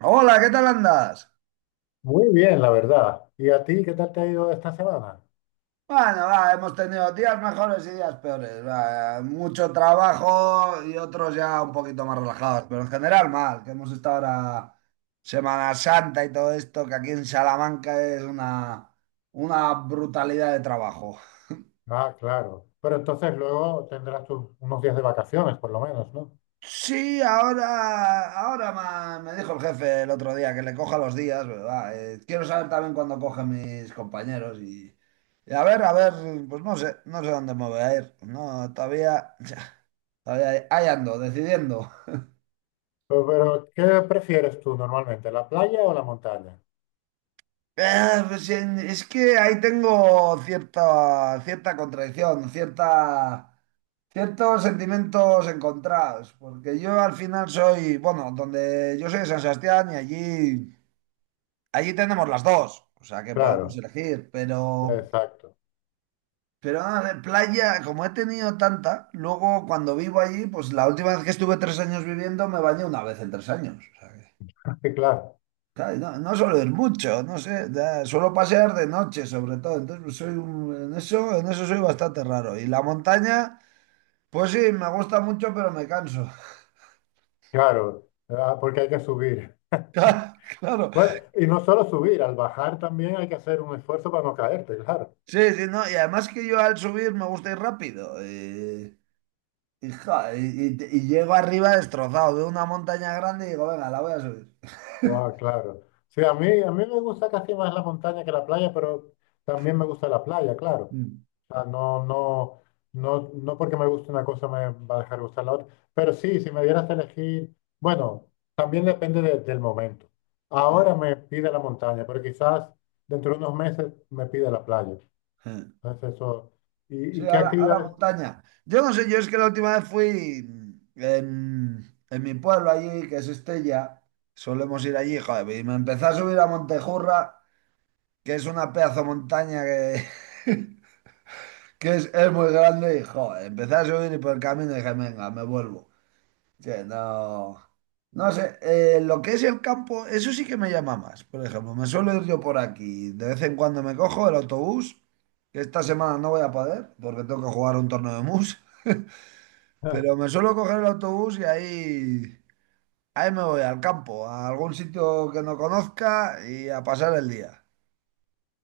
Hola, ¿qué tal andas? Muy bien, la verdad. ¿Y a ti qué tal te ha ido esta semana? Bueno, va, hemos tenido días mejores y días peores. Va, mucho trabajo y otros ya un poquito más relajados, pero en general mal, que hemos estado ahora Semana Santa y todo esto, que aquí en Salamanca es una brutalidad de trabajo. Ah, claro. Pero entonces luego tendrás unos días de vacaciones, por lo menos, ¿no? Sí, ahora me dijo el jefe el otro día que le coja los días, ¿verdad? Quiero saber también cuándo cogen mis compañeros y a ver, pues no sé, no sé dónde me voy a ir. No, todavía. Ahí, ando, decidiendo. Pero, ¿qué prefieres tú normalmente, la playa o la montaña? Pues, es que ahí tengo cierta, cierta contradicción, cierta, ciertos sentimientos encontrados, porque yo al final soy, bueno, donde yo soy de San Sebastián y allí tenemos las dos, o sea que podemos Claro, elegir, pero, exacto. A ver, playa, como he tenido tanta, luego cuando vivo allí, pues la última vez que estuve 3 años viviendo me bañé una vez en 3 años. Sí, claro, Claro, no, no suelo ir mucho, no sé, suelo pasear de noche sobre todo, entonces pues, soy en eso soy bastante raro. Y la montaña, pues sí, me gusta mucho, pero me canso. claro. Ah, porque hay que subir. Claro, claro. Bueno, y no solo subir, al bajar también hay que hacer un esfuerzo para no caerte, claro. Sí, sí, no, y además que yo al subir me gusta ir rápido. Y llego arriba destrozado, veo una montaña grande y digo, venga, la voy a subir. Guau, claro. Sí, a mí me gusta casi más la montaña que la playa, pero también me gusta la playa, claro. Sea, no, no, no, no porque me guste una cosa me va a dejar gustar la otra. Pero sí, si me dieras a elegir, bueno, también depende del momento. Mm. Ahora me pide la montaña, pero quizás dentro de unos meses me pide la playa. Entonces eso. ¿Y, Sí, y qué ahora actividades? montaña. Yo no sé, yo es que la última vez fui en mi pueblo allí, que es Estella, solemos ir allí, joder, y me empecé a subir a Montejurra, que es una pedazo de montaña que es muy grande, y joder, empecé a subir y por el camino dije, venga, me vuelvo. Sí, no, no sé, lo que es el campo, eso sí que me llama más. Por ejemplo, me suelo ir yo por aquí. De vez en cuando me cojo el autobús, que esta semana no voy a poder porque tengo que jugar un torneo de mus. Pero me suelo coger el autobús y ahí me voy al campo, a algún sitio que no conozca y a pasar el día.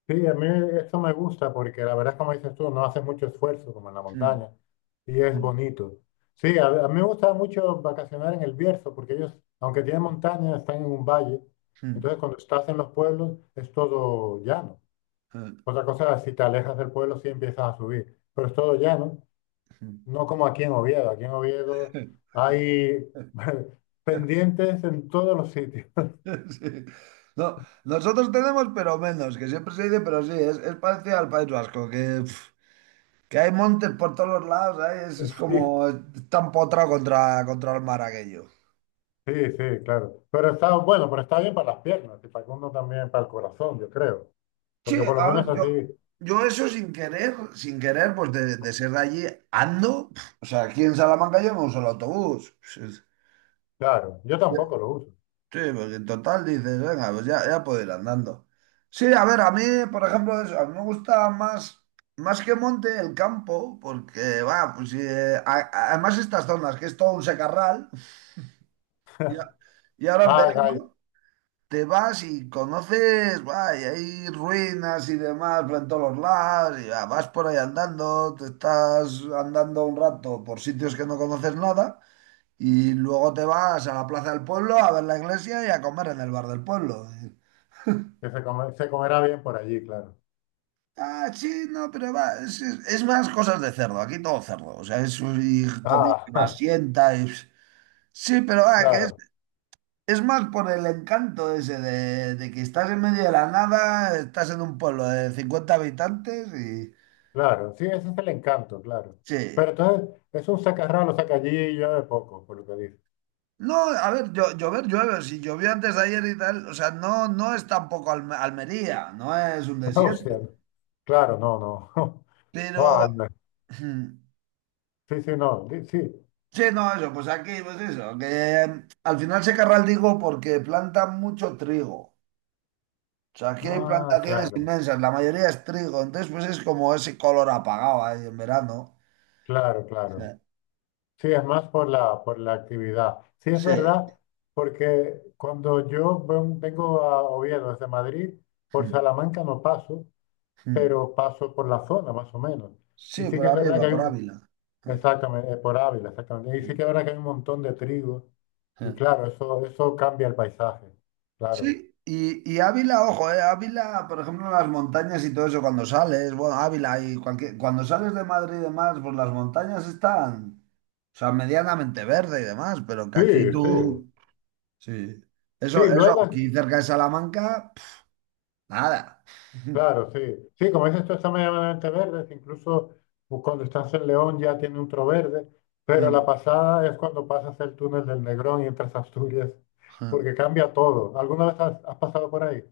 Sí, a mí esto me gusta porque la verdad es como dices tú, no hace mucho esfuerzo como en la Mm, montaña y es mm, bonito. Sí, a mí me gusta mucho vacacionar en el Bierzo porque ellos, aunque tienen montaña, están en un valle. mm, Entonces cuando estás en los pueblos es todo llano. Otra cosa es si te alejas del pueblo sí empiezas a subir, pero es todo llano, mm, no como aquí en Oviedo. Aquí en Oviedo mm. hay pendientes en todos los sitios. Sí. No, nosotros tenemos, pero menos, que siempre se dice, pero sí, es parecido al País Vasco, que hay montes por todos los lados. Ahí es Sí, como está empotrado contra el mar aquello. sí, sí, claro. Pero está bueno, pero está bien para las piernas y para que uno también, para el corazón, yo creo. Sí, Porque por lo a menos ver, yo, así, yo eso sin querer, sin querer, pues de ser de allí, ando. O sea, aquí en Salamanca yo me uso el autobús. Sí, claro, yo sí. tampoco lo uso. Sí, porque en total dices, venga, pues ya, ya puedo ir andando. Sí, a ver, a mí, por ejemplo, eso, a mí me gusta más, más que monte el campo, porque, va, pues sí, además estas zonas, que es todo un secarral. y, a- y ahora en Ah, gay, verano te vas y conoces, va, y hay ruinas y demás por en todos los lados, y va, vas por ahí andando, te estás andando un rato por sitios que no conoces nada. Y luego te vas a la plaza del pueblo a ver la iglesia y a comer en el bar del pueblo. que se comerá bien por allí, claro. Ah, sí, no, pero va, es más cosas de cerdo, aquí todo cerdo, o sea, es y comida que Ah, más sienta, y... sí, pero va, que claro, es más por el encanto ese de que estás en medio de la nada, estás en un pueblo de 50 habitantes y... claro. Sí, ese es el encanto, claro. Sí. Pero entonces, es un sacarralo, saca allí y yo de poco, por lo que dice. No, a ver, llover llueve, si llovió antes de ayer y tal, o sea, no, no es tampoco Almería, no es un O sea, desierto, no. Claro, no, no. Buah, pero... anda. Sí, sí, no. Sí. Sí, no, eso, pues aquí, pues eso, que al final se carga el trigo porque plantan mucho trigo. O sea, aquí hay Ah, plantaciones claro, inmensas, la mayoría es trigo, entonces pues es como ese color apagado ahí en verano. claro, claro. Eh, Sí, es más por la actividad. Sí, es Sí. verdad, porque cuando yo vengo a Oviedo desde Madrid, por Mm, Salamanca no paso, mm. pero paso por la zona más o menos. Y Sí, sí por que es verdad que arriba, hay por Ávila. Eh, exactamente, por Ávila, exactamente. Y sí eh, que es verdad que hay un montón de trigo. Y eh. claro, eso cambia el paisaje, claro. Sí, y Ávila, ojo, Ávila, por ejemplo, en las montañas y todo eso, cuando sales, bueno, Ávila y cualquier, cuando sales de Madrid y demás, pues las montañas están, o sea, medianamente verde y demás, pero que Sí, aquí sí. tú... Sí. Eso, Sí, eso, luego. aquí cerca de Salamanca, nada. Claro, sí. Sí, como dices tú, están medianamente verde. Incluso cuando estás en León ya tiene un tro verde. Pero la pasada es cuando pasas el túnel del Negrón y entras a Asturias, porque cambia todo. ¿Alguna vez has pasado por ahí?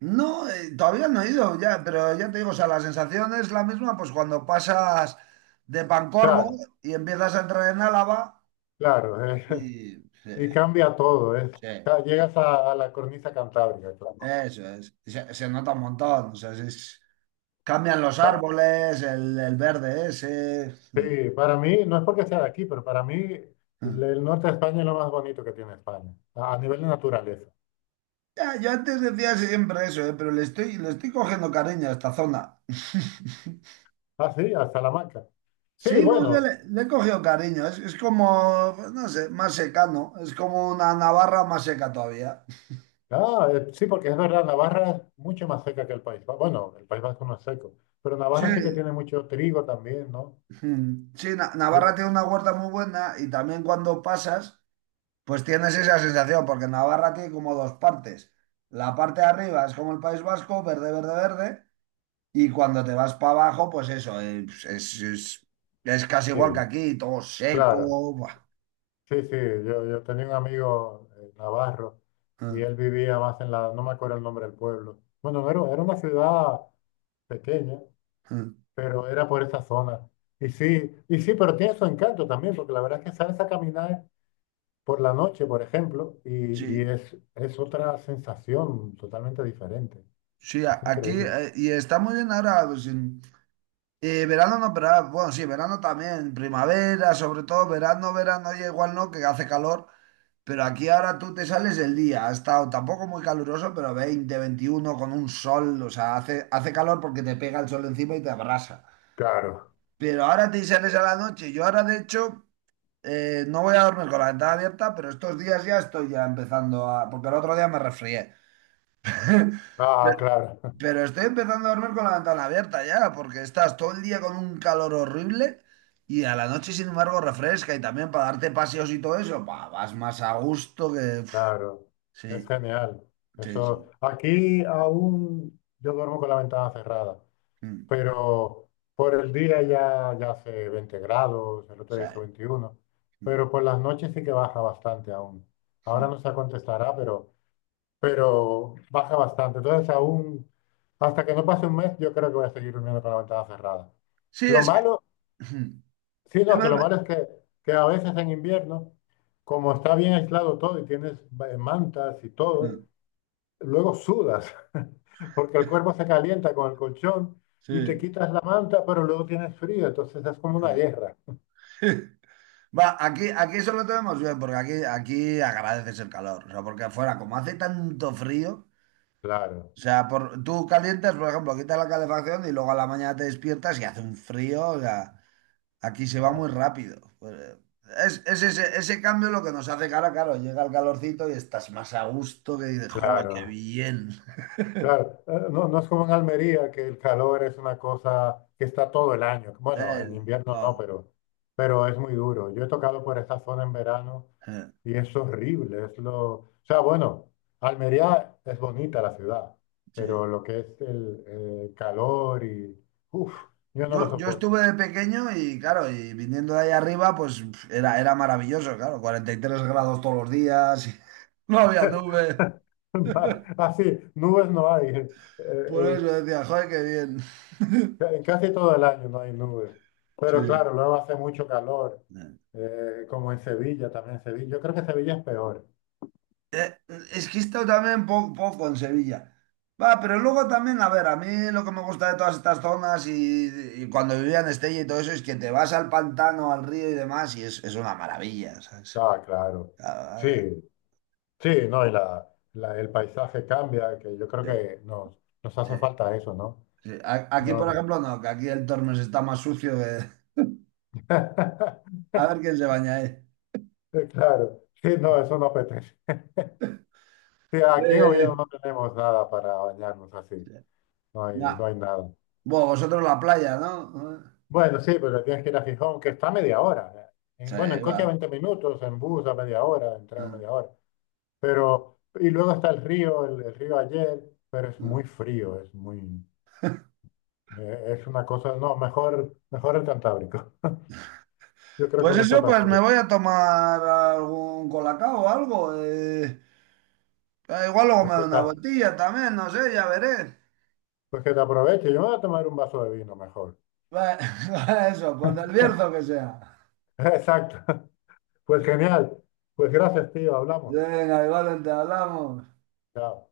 No, todavía no he ido, ya, pero ya te digo, o sea, la sensación es la misma, pues cuando pasas de Pancorbo Claro, y empiezas a entrar en Álava, claro. Y sí, Y cambia todo. Es, sí, llegas a la cornisa cantábrica, claro. eso es. Se nota un montón, o sea, cambian los Pa- árboles, el verde ese. Sí, para mí, no es porque sea de aquí, pero para mí el norte de España es lo más bonito que tiene España, a nivel de naturaleza. Ya, yo antes decía siempre eso, pero le estoy cogiendo cariño a esta zona. Ah, sí, a Salamanca. Sí, Sí, no sé, le, bueno. le he cogido cariño. Es como, pues, no sé, más seca. No. Es como una Navarra más seca todavía. Ah, sí, porque es verdad, Navarra es mucho más seca que el País Vasco. Bueno, el País Vasco no es seco, pero Sí, Navarra sí que tiene mucho trigo también, ¿no? mm, sí, Navarra Yo, tiene una huerta muy buena y también cuando pasas, pues tienes esa sensación, porque Navarra tiene como dos partes. La parte de arriba es como el País Vasco, verde, verde, verde, y cuando te vas para abajo, pues eso, pues es casi igual que sí, aquí, todo seco. claro. Buah. Sí, sí, yo tenía un amigo navarro y Mm, él vivía más no me acuerdo el nombre del pueblo. Bueno, no era, era una ciudad pequeña, mm. pero era por esa zona. Y sí, pero tiene su encanto también, porque la verdad es que sales a caminar por la noche, por ejemplo, y Sí, es otra sensación totalmente diferente. sí, Es aquí, increíble. Y está muy bien ahora, pues... Verano no, pero ah, bueno, sí, verano también, primavera, sobre todo verano, verano, ya igual no, que hace calor, pero aquí ahora tú te sales el día, ha estado tampoco muy caluroso, pero 20, 21 con un sol, o sea, hace calor porque te pega el sol encima y te abrasa. Claro. Pero ahora te sales a la noche, yo ahora de hecho no voy a dormir con la ventana abierta, pero estos días ya estoy ya empezando a, porque el otro día me resfrié. Ah, claro. Pero estoy empezando a dormir con la ventana abierta ya, porque estás todo el día con un calor horrible y a la noche, sin embargo, refresca y también para darte paseos y todo eso, pa, vas más a gusto que... Uf, Claro. Es sí, genial. sí, Eso. sí. Aquí aún yo duermo con la ventana cerrada, Mm, pero por el día ya hace 20 grados, el o otro día sea, hizo 21, mm, pero por las noches sí que baja bastante aún. Ahora mm. no se contestará, pero baja bastante. Entonces aún, hasta que no pase un mes, yo creo que voy a seguir durmiendo con la ventana cerrada. Sí, Lo es que... malo Mm, Sí, no, dime, que lo dime. malo es que a veces en invierno, como está bien aislado todo y tienes mantas y todo, Mm. luego sudas, porque el cuerpo se calienta con el colchón y te Sí. quitas la manta, pero luego tienes frío, entonces es como una guerra. Va, aquí, aquí eso lo tenemos bien, porque aquí, aquí agradeces el calor, o sea, porque afuera, como hace tanto frío... Claro, O sea, por, tú calientas, por ejemplo, quitas la calefacción y luego a la mañana te despiertas y hace un frío. O sea, aquí se va oh, muy rápido. Pues, es ese, ese cambio lo que nos hace cara, claro, llega el calorcito y estás más a gusto que dices, ¡joder, qué claro, bien! claro. No, no es como en Almería, que el calor es una cosa que está todo el año. Bueno, en invierno no, No, pero es muy duro. Yo he tocado por esa zona en verano. eh, Y es horrible, es lo. O sea, bueno, Almería es bonita la ciudad, pero sí. lo que es el calor y. Uf, yo no lo Yo soporto. estuve de pequeño y claro, y viniendo de ahí arriba, pues pf, era maravilloso, claro, 43 grados todos los días. No había nube. Así, nubes no hay. Por eso eh, decía, joder, qué bien. En casi todo el año no hay nubes. Pero Sí. claro, luego hace mucho calor, Eh. Como en Sevilla, también en Sevilla. Yo creo que Sevilla es peor. Eh, Es que esto también poco en Sevilla. Va, pero luego también, a ver, a mí lo que me gusta de todas estas zonas y cuando vivía en Estella y todo eso es que te vas al pantano, al río y demás y es una maravilla, ¿sabes? Ah, claro. Sí, Ah, sí, no, y el paisaje cambia, que yo creo sí, que nos sí, hace falta eso, ¿no? sí. Aquí, por No. ejemplo, no, que aquí el Tormes está más sucio que... No. A ver quién se baña ahí. Claro, sí, no, eso no apetece. Sí, aquí en Oviedo Eh, no tenemos nada para bañarnos así, sí, no hay, no ya. hay nada. Bueno, vosotros la playa, ¿no? Bueno, sí, pero tienes que ir a Gijón, que está a media hora. ¿Eh? Sí, Bueno, en va. coche a 20 minutos, en bus a media hora, en tren a media hora. Pero, y luego está el río, el río Ayer, pero es muy frío, es muy, es una cosa, no, mejor el Cantábrico. Yo creo que Pues no está eso, tan pues frío. me voy a tomar algún colacao o algo. Igual luego Pues me da que te, una vueltilla también, no sé, ya veré. pues que te aproveche, yo me voy a tomar un vaso de vino mejor. Va- Va, eso, pues del Bierzo que sea. Exacto, pues genial. Pues gracias, tío, hablamos. Venga, igual te hablamos. Yeah.